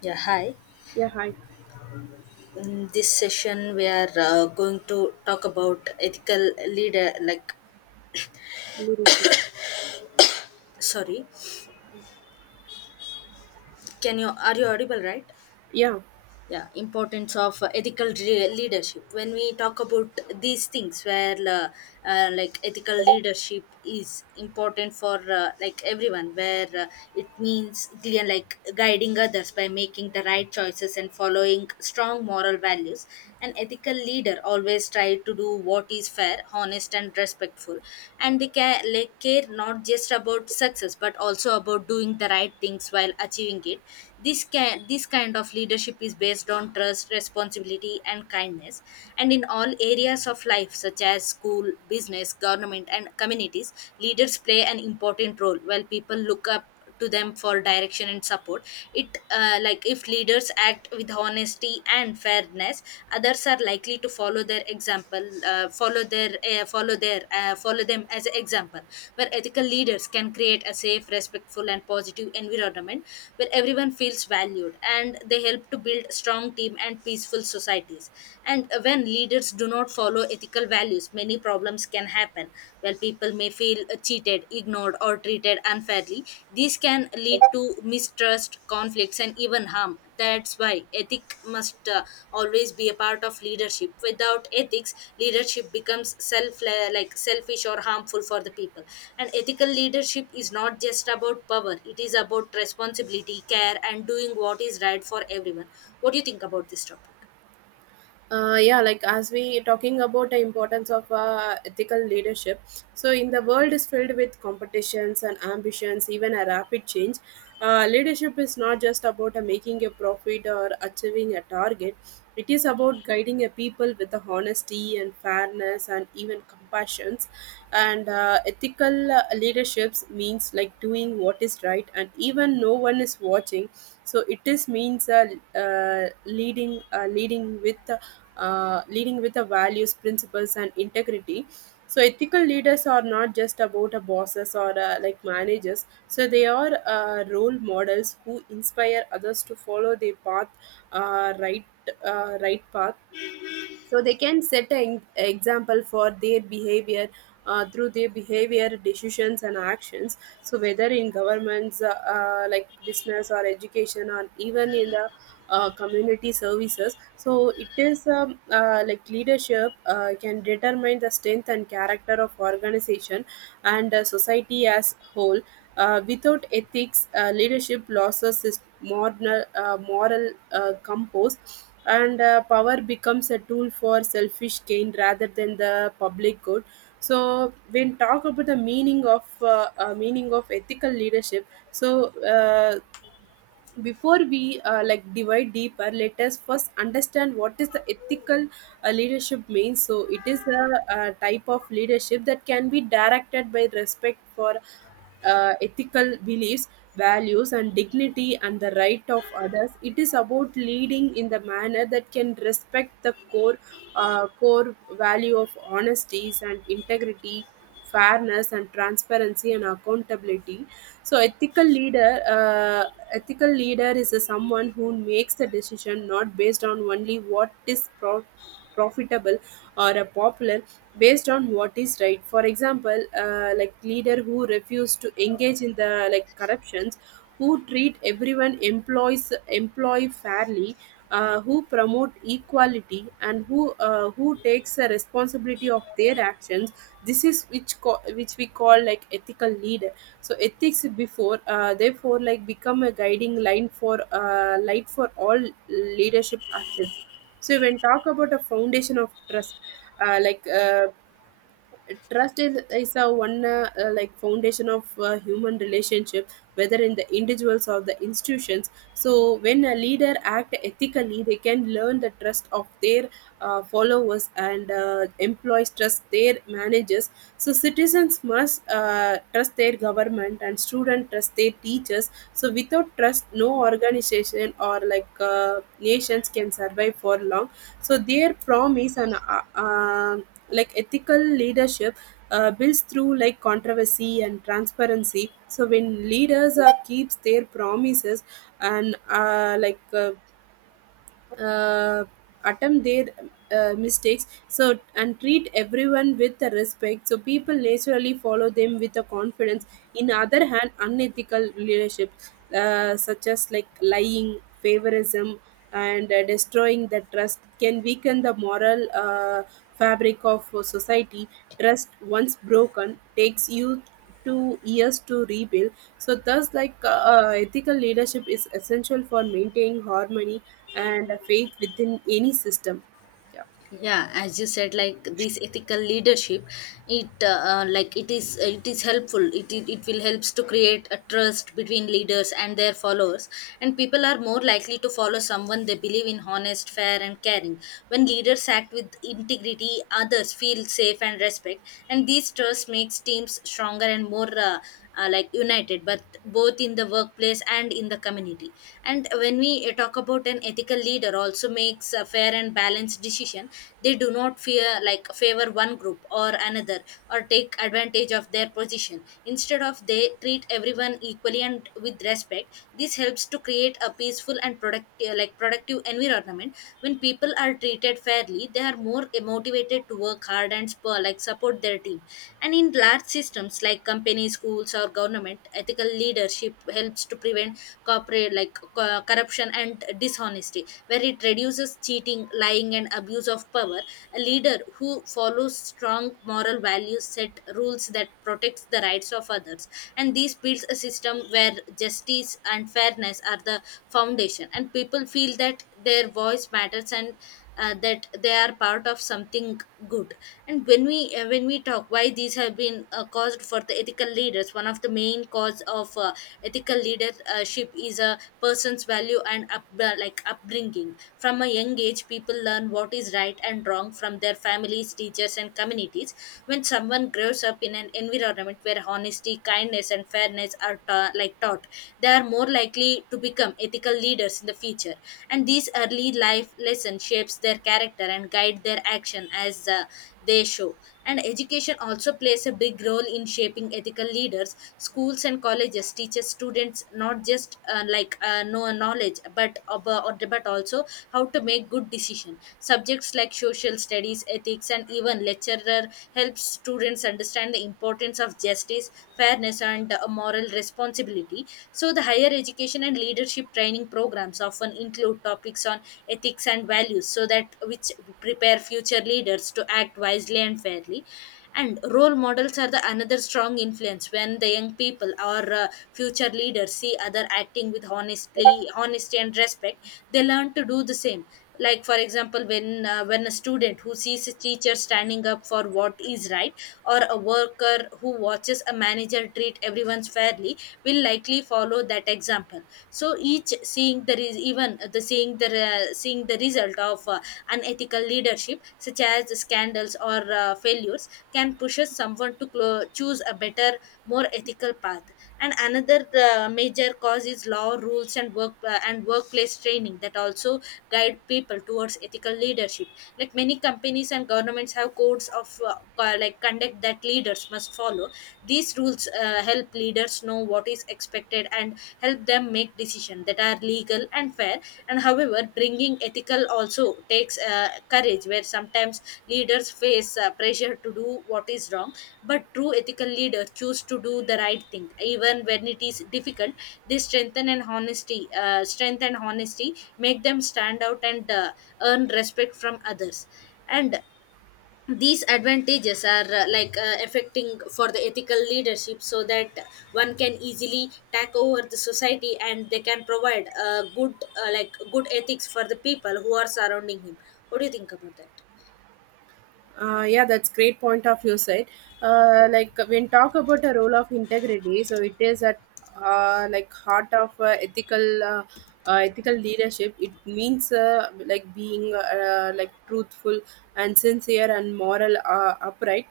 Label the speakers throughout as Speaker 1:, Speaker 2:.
Speaker 1: Yeah, hi.
Speaker 2: Yeah, hi.
Speaker 1: In this session, we are going to talk about ethical leader.
Speaker 2: Good issue.
Speaker 1: Sorry, can you are you audible? Right?
Speaker 2: Yeah.
Speaker 1: Yeah. Importance of leadership. When we talk about these things, where like ethical leadership is important for like everyone, where it means guiding others by making the right choices and following strong moral values. An ethical leader always tries to do what is fair, honest, and respectful. And they care, like, care not just about success but also about doing the right things while achieving it. This kind of leadership is based on trust, responsibility, and kindness. And in all areas of life, such as school, business, government, and communities, leaders play an important role while people look up to them for direction and support. It like if leaders act with honesty and fairness, others are likely to follow their example follow their follow their follow them as example, where ethical leaders can create a safe, respectful, and positive environment, where everyone feels valued and they help to build strong team and peaceful societies. And when leaders do not follow ethical values, many problems can happen, where people may feel cheated, ignored, or treated unfairly. These can lead to mistrust, conflicts, and even harm. That's why ethic must always be a part of leadership. Without ethics, leadership becomes selfish or harmful for the people. And ethical leadership is not just about power; it is about responsibility, care, and doing what is right for everyone. What do you think about this topic?
Speaker 2: Yeah, like as we talking about the importance of ethical leadership. So, in the world is filled with competitions and ambitions, even a rapid change. Leadership is not just about making a profit or achieving a target. It is about guiding a people with the honesty and fairness and even compassions. And ethical leaderships means like doing what is right and even no one is watching. So it is means uh, leading uh, leading with leading with the values principles and integrity. So ethical leaders are not just about bosses or like managers, so they are role models who inspire others to follow their path, uh, right right path. So they can set an example for their behavior, through their behavior decisions and actions. So whether in governments, like business or education or even in the community services, so it is like leadership can determine the strength and character of organization and society as whole. Without ethics, leadership loses its moral compose, and power becomes a tool for selfish gain rather than the public good. So when talk about the meaning of ethical leadership, so before we like divide deeper, let us first understand what is the ethical leadership means. So it is a, type of leadership that can be directed by respect for ethical beliefs, values and dignity and the right of others. It is about leading in the manner that can respect the core core value of honesty and integrity, fairness and transparency and accountability. So ethical leader is a someone who makes the decision not based on only what is profitable or a popular, based on what is right. For example, like leader who refuse to engage in the like corruption, who treat everyone employees employ fairly, who promote equality, and who takes the responsibility of their actions. This is which we call like ethical leader. So ethics before therefore like become a guiding line for light for all leadership actions. So when talk about a foundation of trust, uh, like. Uh, trust is a one like foundation of human relationship, whether in the individuals or the institutions. So when a leader act ethically, they can learn the trust of their followers, and employees trust their managers, so citizens must trust their government and student trust their teachers. So without trust, no organization or like nations can survive for long. So their promise and like ethical leadership builds through like controversy and transparency. So when leaders keeps their promises and uh, attempt their mistakes, so and treat everyone with the respect, so people naturally follow them with the confidence. In other hand, unethical leadership, such as like lying favorism and destroying the trust, can weaken the moral fabric of society. Trust once broken takes youth 2 years to rebuild. So thus like ethical leadership is essential for maintaining harmony and faith within any system. Yeah.
Speaker 1: Yeah, as you said, like this ethical leadership, it is helpful. It will helps to create a trust between leaders and their followers, and people are more likely to follow someone they believe in, honest, fair, and caring. When leaders act with integrity, others feel safe and respect, and this trust makes teams stronger and more united, but both in the workplace and in the community. And when we talk about, an ethical leader also makes a fair and balanced decision. They do not fear like favor one group or another, or take advantage of their position. Instead of, they treat everyone equally and with respect. This helps to create a peaceful and productive environment. When people are treated fairly, they are more motivated to work hard and spur, like support their team. And in large systems like company, schools, or government, ethical leadership helps to prevent corruption and dishonesty, where it reduces cheating, lying, and abuse of power. A leader who follows strong moral values set rules that protects the rights of others, and this builds a system where justice and fairness are the foundation, and people feel that their voice matters and that they are part of something good. And when we talk why these have been caused for the ethical leaders, one of the main cause of ethical leadership is a person's value and up, like upbringing. From a young age, people learn what is right and wrong from their families, teachers, and communities. When someone grows up in an environment where honesty, kindness, and fairness are taught, they are more likely to become ethical leaders in the future. And these early life lesson shapes their character and guide their action as they show. And education also plays a big role in shaping ethical leaders. Schools and colleges teach students not just knowledge, but about job or debate also how to make good decision. Subjects like social studies, ethics, and even lecturer helps students understand the importance of justice, fairness, and moral responsibility. So the higher education and leadership training programs often include topics on ethics and values, so that which prepare future leaders to act wisely and fairly. And role models are the another strong influence. When the young people or future leaders see other acting with honestly honesty and respect, they learn to do the same. Like for example, when a student who sees a teacher standing up for what is right, or a worker who watches a manager treat everyone fairly, will likely follow that example. So each seeing the re- even the seeing the seeing the result of unethical leadership, such as scandals or failures, can pushes someone to choose a better, more ethical path. And another major cause is law, rules, and workplace training that also guide people towards ethical leadership. Like many companies and governments have codes of conduct that leaders must follow. These rules help leaders know what is expected and help them make decisions that are legal and fair. And however, bringing ethical also takes courage, where sometimes leaders face pressure to do what is wrong, but true ethical leader choose to do the right thing even when it is difficult. They strength and honesty make them stand out and earn respect from others. And these advantages are affecting for the ethical leadership, so that one can easily take over the society, and they can provide good ethics for the people who are surrounding him. What do you think about that?
Speaker 2: Yeah, that's great point of view side. Like when talk about the role of integrity, so it is at like heart of ethical leadership. It means like being like truthful and sincere and moral upright.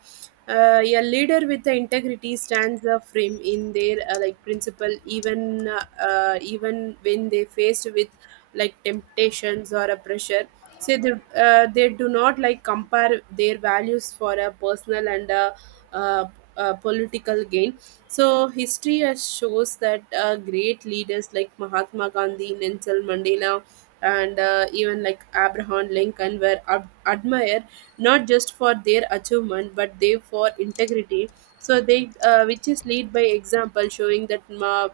Speaker 2: A leader with the integrity stands firm in their like principle, even when they faced with like temptations or a pressure. Say they do not like compare their values for a personal and a, uh, political gain. So history has shows that great leaders like Mahatma Gandhi, Nelson Mandela and even like Abraham Lincoln were admired not just for their achievement but they for integrity. So they which is lead by example, showing that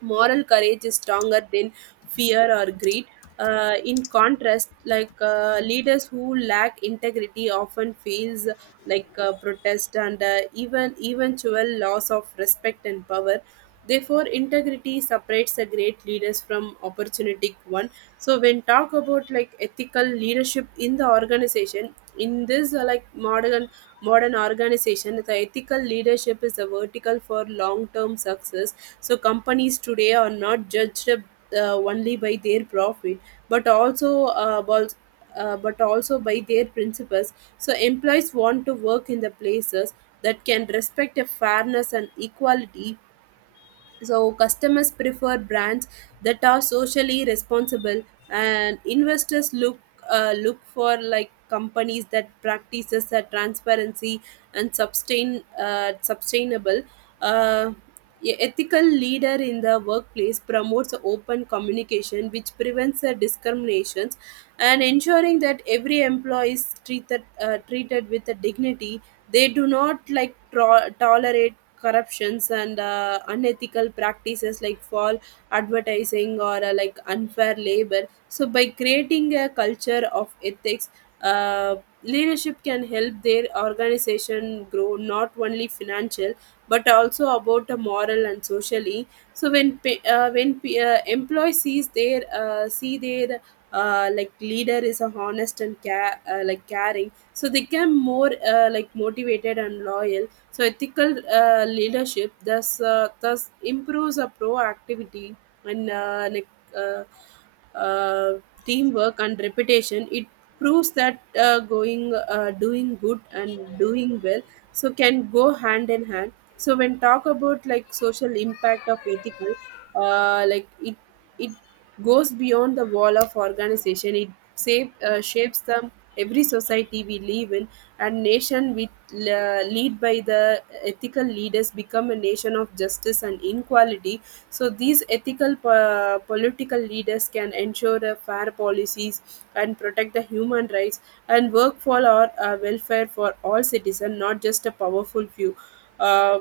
Speaker 2: moral courage is stronger than fear or greed. In contrast, like leaders who lack integrity often face like protest and even eventual loss of respect and power. Therefore, integrity separates the great leaders from opportunistic one. So, when talk about like ethical leadership in the organization in this like modern organization, the ethical leadership is a vertical for long term success. So companies today are not judged only by their profit, but but also by their principles. So employees want to work in the places that can respect a fairness and equality. So customers prefer brands that are socially responsible, and investors look for like companies that practices transparency and sustainable. Uh, a ethical leader in the workplace promotes open communication, which prevents discriminations, and ensuring that every employee is treated with a dignity. They do not like tolerate corruptions and unethical practices like fall advertising or like unfair labor. So by creating a culture of ethics, uh, leadership can help their organization grow not only financial, but also about the moral and socially. So when employees see their like leader is a honest and care like caring, so they become more like motivated and loyal. So ethical leadership thus improves a proactivity and uh, uh, teamwork and reputation. It proves that going doing good and doing well so can go hand in hand. So when talk about like social impact of ethical, uh, like it it it goes beyond the wall of organization. It shapes the every society we live in and nation we lead by. The ethical leaders become a nation of justice and inequality. So these ethical political leaders can ensure the fair policies and protect the human rights and work for our welfare for all citizens, not just a powerful few. uh,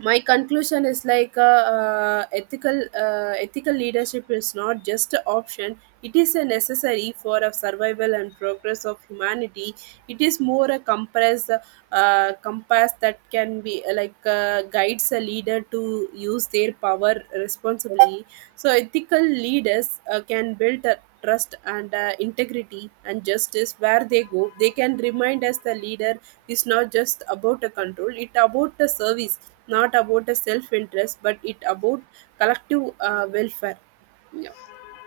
Speaker 2: my conclusion is like ethical leadership is not just an option, it is a necessary for a survival and progress of humanity. It is more a compass, compass that can be like guides a leader to use their power responsibly. So ethical leaders can build a trust and integrity and justice where they go. They can remind us the leader is not just about a control; it about the service, not about a self-interest, but it about collective welfare. Yeah.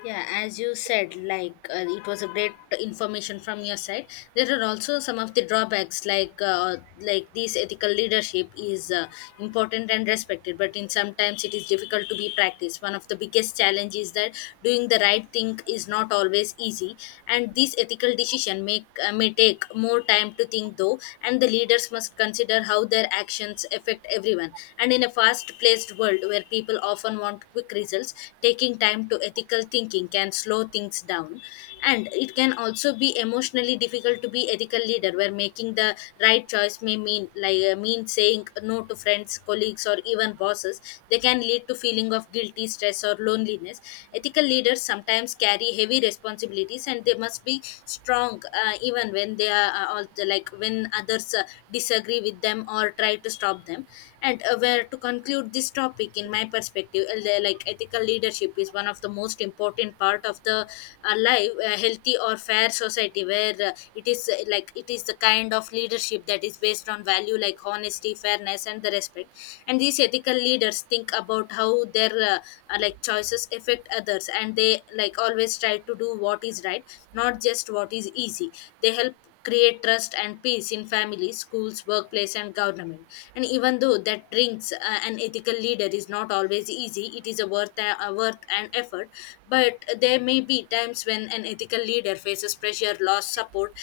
Speaker 1: Yeah, as you said, it was a great information from your side. There are also some of the drawbacks, this ethical leadership is important and respected, but in sometimes it is difficult to be practiced. One of the biggest challenges is that doing the right thing is not always easy, and this ethical decision make may take more time to think though, and the leaders must consider how their actions affect everyone. And in a fast-paced world where people often want quick results, taking time to ethical thinking can slow things down. And it can also be emotionally difficult to be ethical leader, where making the right choice may mean mean saying no to friends, colleagues, or even bosses. They can lead to feeling of guilty, stress, or loneliness. Ethical leaders sometimes carry heavy responsibilities, and they must be strong, even when they are all like when others disagree with them or try to stop them system, and where to conclude this topic in my perspective, ethical leadership is one of the most important part of the life healthy or fair society, where it is the kind of leadership that is based on value like honesty, fairness, and the respect. And these ethical leaders think about how their choices affect others, and they like always try to do what is right, not just what is easy. They help create trust and peace in families, schools, workplace, and government. And even though that brings an ethical leader is not always easy, it is a worth and effort. But there may be times when an ethical leader faces pressure, loss support,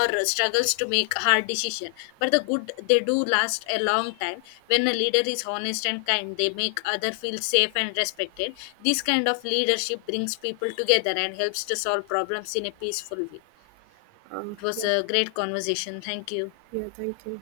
Speaker 1: or struggles to make hard decision. But the good they do last a long time. When a leader is honest and kind, they make other feel safe and respected. This kind of leadership brings people together and helps to solve problems in a peaceful way. It was
Speaker 2: Yeah.
Speaker 1: a great conversation. Thank you.
Speaker 2: Yeah. Thank you.